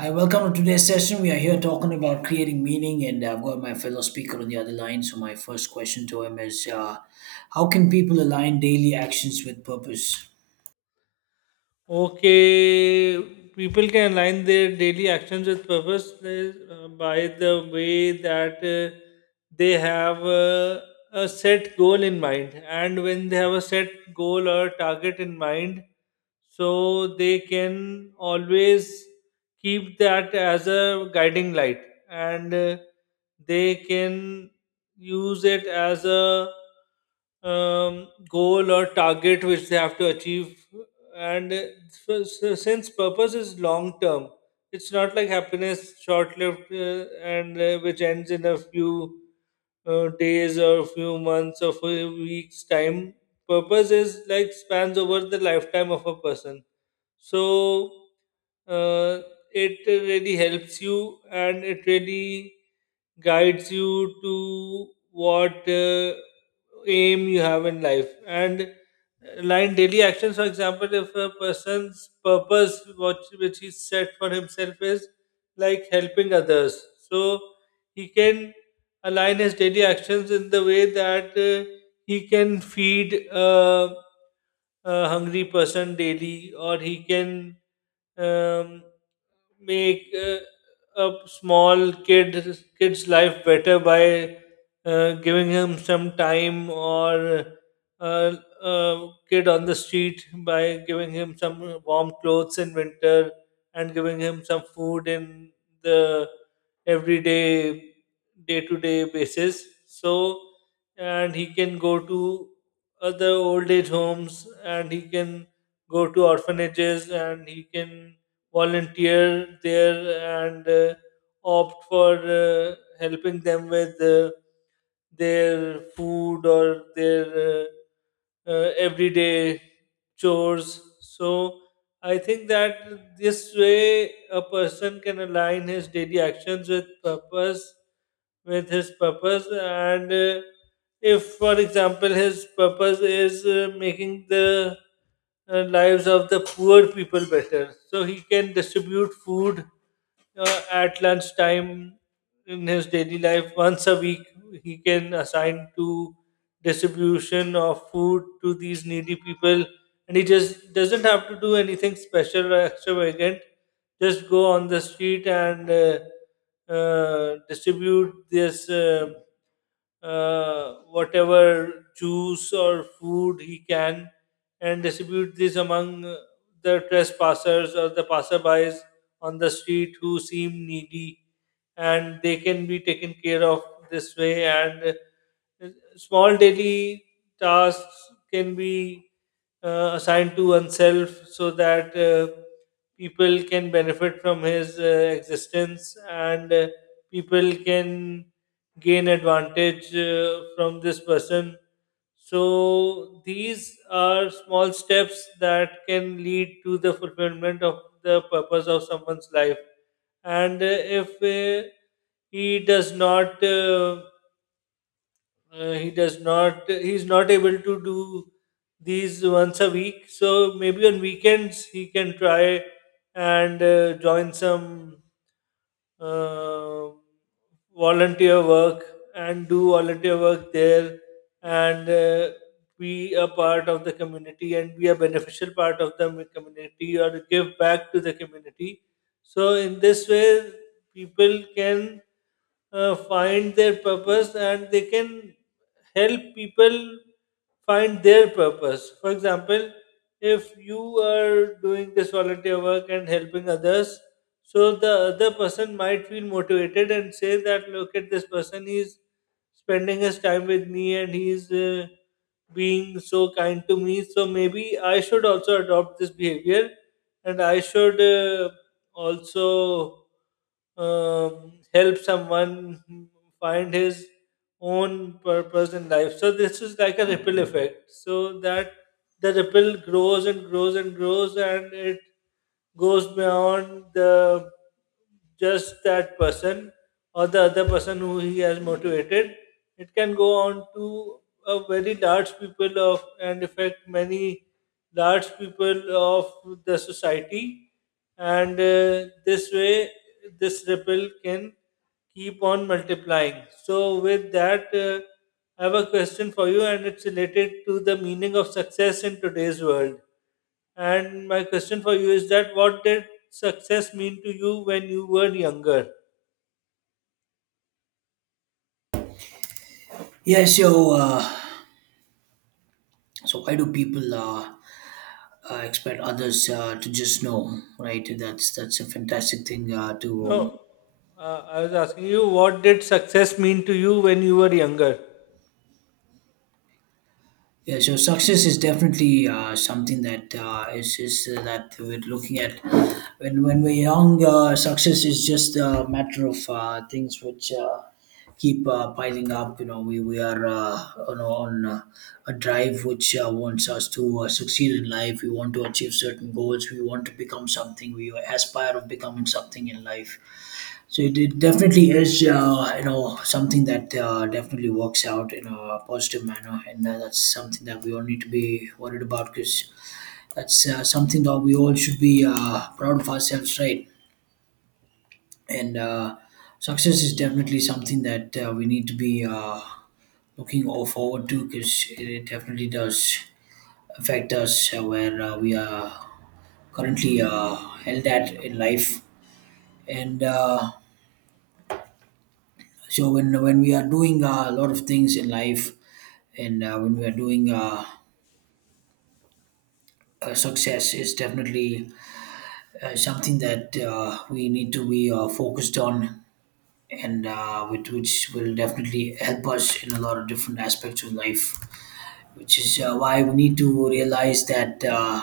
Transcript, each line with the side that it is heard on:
right: Hi, welcome to today's session. We are here talking about creating meaning, and I've got my fellow speaker on the other line. So, my first question to him is how can people align daily actions with purpose?
left: Okay, people can align their daily actions with purpose by the way that they have a set goal in mind. And when they have a set goal or target in mind, so they can always keep that as a guiding light and they can use it as a goal or target which they have to achieve and so since purpose is long term, it's not like happiness, short lived, and which ends in a few days or few months or few weeks time. Purpose is like spans over the lifetime of a person, so uh, it really helps you and it really guides you to what aim you have in life, and line daily actions. For example, if a person's purpose what which he set for himself is like helping others, so he can align his daily actions in the way that he can feed a hungry person daily, or he can um, make a small kid's life better by giving him some time, or uh, a kid on the street by giving him some warm clothes in winter and giving him some food in the everyday, day to day basis. So and he can go to other old age homes, and he can go to orphanages, and he can volunteer there, and opt for uh, helping them with their food or their everyday chores. So I think that this way a person can align his daily actions with purpose, with his purpose, and if, for example, his purpose is making the lives of the poor people better, so he can distribute food at lunchtime. In his daily life, once a week he can assign to distribution of food to these needy people, and he just doesn't have to do anything special or extravagant. Just go on the street and distribute this whatever juice or food he can, and distribute this among the trespassers or the passerbys on the street who seem needy, and they can be taken care of this way. And uh, small daily tasks can be assigned to oneself so that people can benefit from his existence, and people can gain advantage from this person. So these are small steps that can lead to the fulfillment of the purpose of someone's life. And if he does not, uh, he does not, he's not able to do these once a week. So maybe on weekends he can try and join some um volunteer work and do volunteer work there, and be a part of the community, and be a beneficial part of the community, or give back to the community. So, in this way, people can find their purpose, and they can help people find their purpose. For example, if you are doing this volunteer work and helping others, so the other person might feel motivated and say that, look at this person, he's spending his time with me, and he's being so kind to me. So maybe I should also adopt this behavior, and I should also help someone find his own purpose in life. So this is like a ripple effect, so that the ripple grows and grows and grows, and it goes beyond the just that person or the other person who he has motivated. It can go on to a very large people of, and affect many large people of the society. And this way this ripple can keep on multiplying. So with that, I have a question for you, and it's related to the meaning of success in today's world. And my question for you is that, what did success mean to you when you were younger?
right: Yeah, so, so why do people expect others to just know, right? That's a fantastic thing to
left: No, I was asking you, what did success mean to you when you were younger?
right: yeah, so success is definitely something that is that we're looking at. When we're young, success is just a matter of things which keep piling up. You know, we are you know, on a drive which wants us to succeed in life. We want to achieve certain goals. We want to become something. We aspire of becoming something in life. So it definitely is, you know, something that definitely works out in a positive manner, and that's something that we all need to be worried about because that's something that we all should be proud of ourselves, right? And success is definitely something that we need to be looking all forward to because it definitely does affect us where we are currently held at in life, and so when we are doing a lot of things in life and when we are doing success is definitely something that we need to be focused on and which will definitely help us in a lot of different aspects of life which is why we need to realize that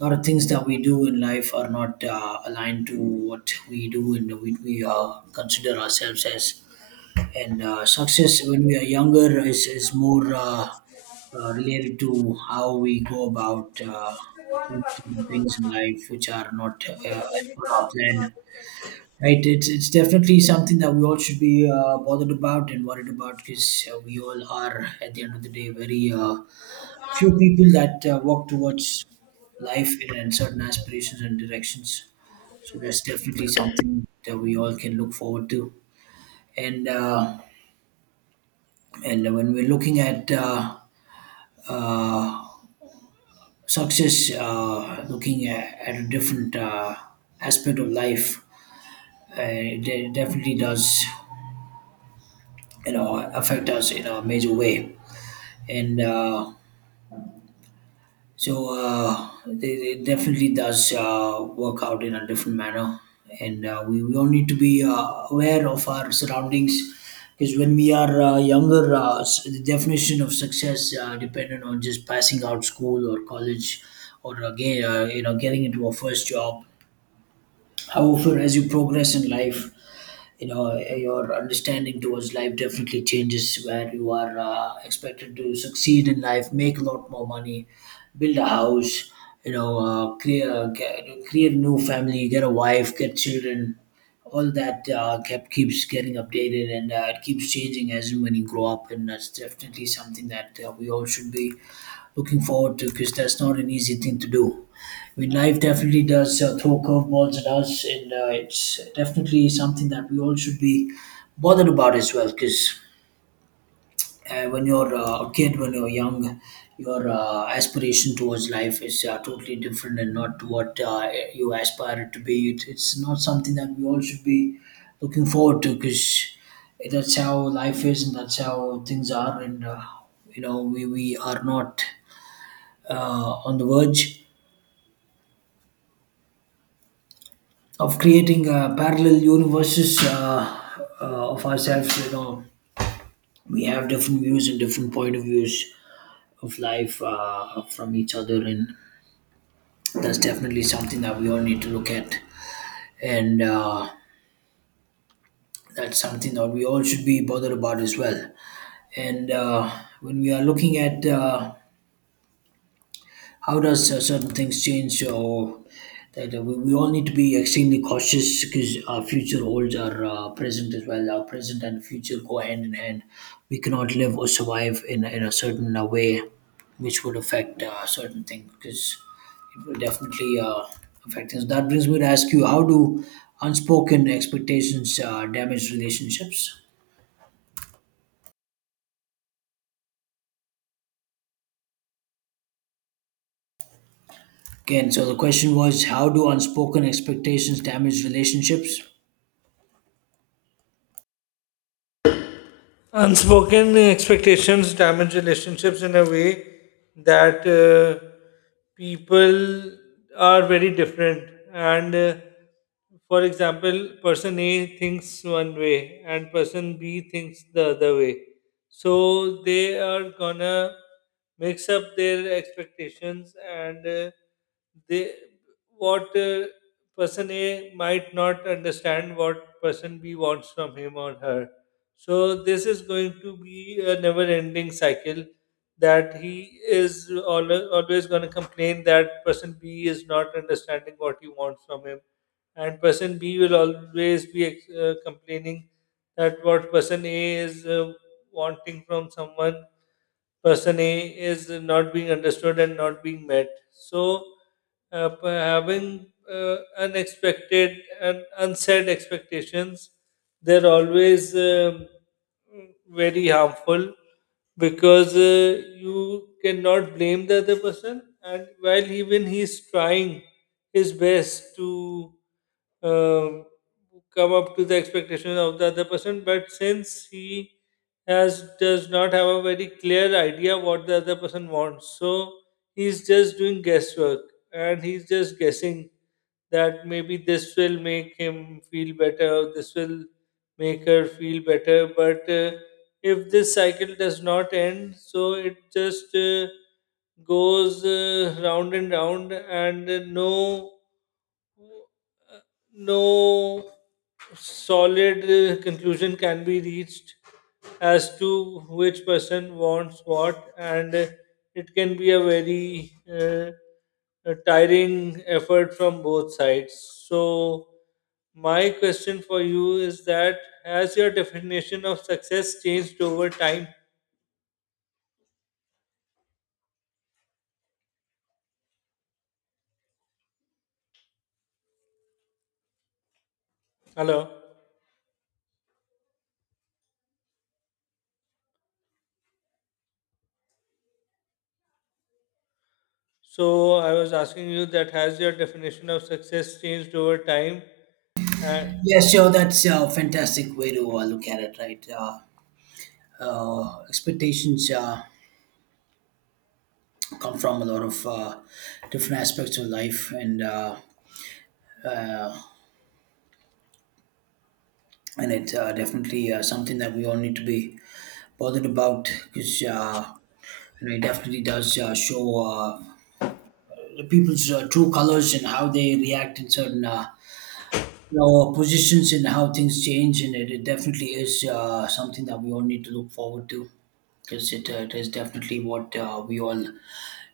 right: a lot of things that we do in life are not aligned to what we do and we consider ourselves as and success when we are younger is more related to how we go about doing certain things in life which are not as per our plan, right. It's definitely something that we all should be bothered about and worried about because we all are at the end of the day very few people that walk towards life and certain aspirations and directions, so that's definitely something that we all can look forward to. And and when we're looking at uh, success, looking at a different aspect of life, it definitely does, you know, affect us in a major way. And So It definitely does work out in a different manner, and we all need to be aware of our surroundings because when we are younger, the definition of success dependent on just passing out school or college or again you know getting into a first job. However, as you progress in life, you know your understanding towards life definitely changes where you are expected to succeed in life, make a lot more money, build a house, you know, create a new family, get a wife, get children. All that kept keeps getting updated and it keeps changing as and when you grow up, and that's definitely something that we all should be looking forward to because that's not an easy thing to do. I mean, life definitely does throw curveballs at us, and it's definitely something that we all should be bothered about as well. Because when you're a kid, when you're young, your aspiration towards life is totally different and not to what you aspire it to be. It's not something that we all should be looking forward to, because that's how life is, and that's how things are. And you know, we are not uh, on the verge of creating parallel universes of ourselves. You know, we have different views and different point of views of life from each other, and that's definitely something that we all need to look at, and that's something that we all should be bothered about as well. And when we are looking at how does certain things change, or that we all need to be extremely cautious because our future holds our present as well. Our present and future go hand in hand. We cannot live or survive in a certain way which would affect certain things because it will definitely affect things. That brings me to ask you, how do unspoken expectations damage relationships? Again, so the question was, how do unspoken expectations damage relationships?
left: Unspoken expectations damage relationships in a way that people are very different, and for example, person A thinks one way and person B thinks the other way. So they are gonna mix up their expectations, and they what person A might not understand what person B wants from him or her. So this is going to be a never-ending cycle, that he is always going to complain that person B is not understanding what he wants from him, and person B will always be complaining that what person A is wanting from someone, person A is not being understood and not being met. So having unexpected and unsaid expectations, they're always very harmful, because you cannot blame the other person, and while even he's trying his best to um, come up to the expectation of the other person. But since he has does not have a very clear idea what the other person wants, so he's just doing guesswork, and he's just guessing that maybe this will make him feel better, this will make her feel better. But if this cycle does not end, so it just goes round and round, and no solid conclusion can be reached as to which person wants what. And it can be a very a tiring effort from both sides. So, my question for you is that, has your definition of success changed over time? Hello. So, I was asking you that, has your definition of success changed over time? And.
right: Yeah, sure. That's a fantastic way to look at it, right? Expectations come from a lot of different aspects of life, and and it's definitely something that we all need to be bothered about because you know, it definitely does show the people's true colors and how they react in certain you know, positions and how things change, and it definitely is something that we all need to look forward to because it, it is definitely what we all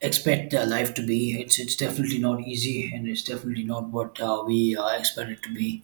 right: expect life to be. It's definitely not easy, and it's definitely not what we expect it to be.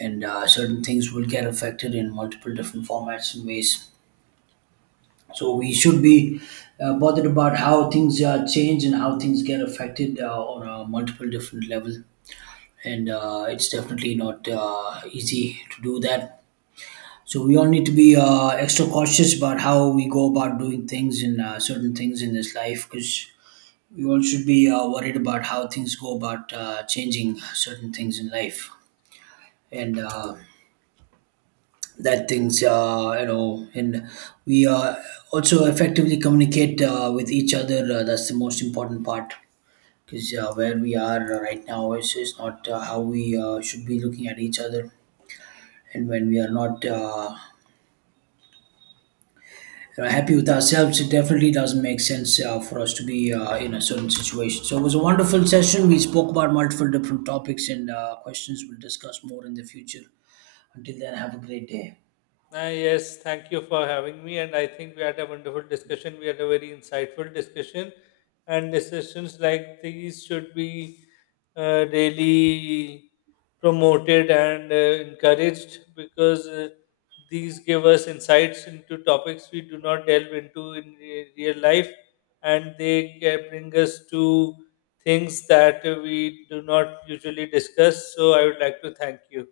right: And certain things will get affected in multiple different formats and ways. So we should be bothered about how things change and how things get affected on a multiple different level. And it's definitely not easy to do that. So we all need to be extra cautious about how we go about doing things and certain things in this life because we all should be worried about how things go about changing certain things in life and that things you know, and we also effectively communicate with each other. That's the most important part because where we are right now is not how we should be looking at each other. And when we are not happy with ourselves, it definitely doesn't make sense for us to be in a certain situation. So it was a wonderful session. We spoke about multiple different topics and questions. We'll discuss more in the future. Until then, have a great day.
left: Yes, thank you for having me. And I think we had a wonderful discussion. We had a very insightful discussion. And discussions like these should be really promoted and encouraged, because these give us insights into topics we do not delve into in real life. And they can bring us to things that we do not usually discuss. So I would like to thank you.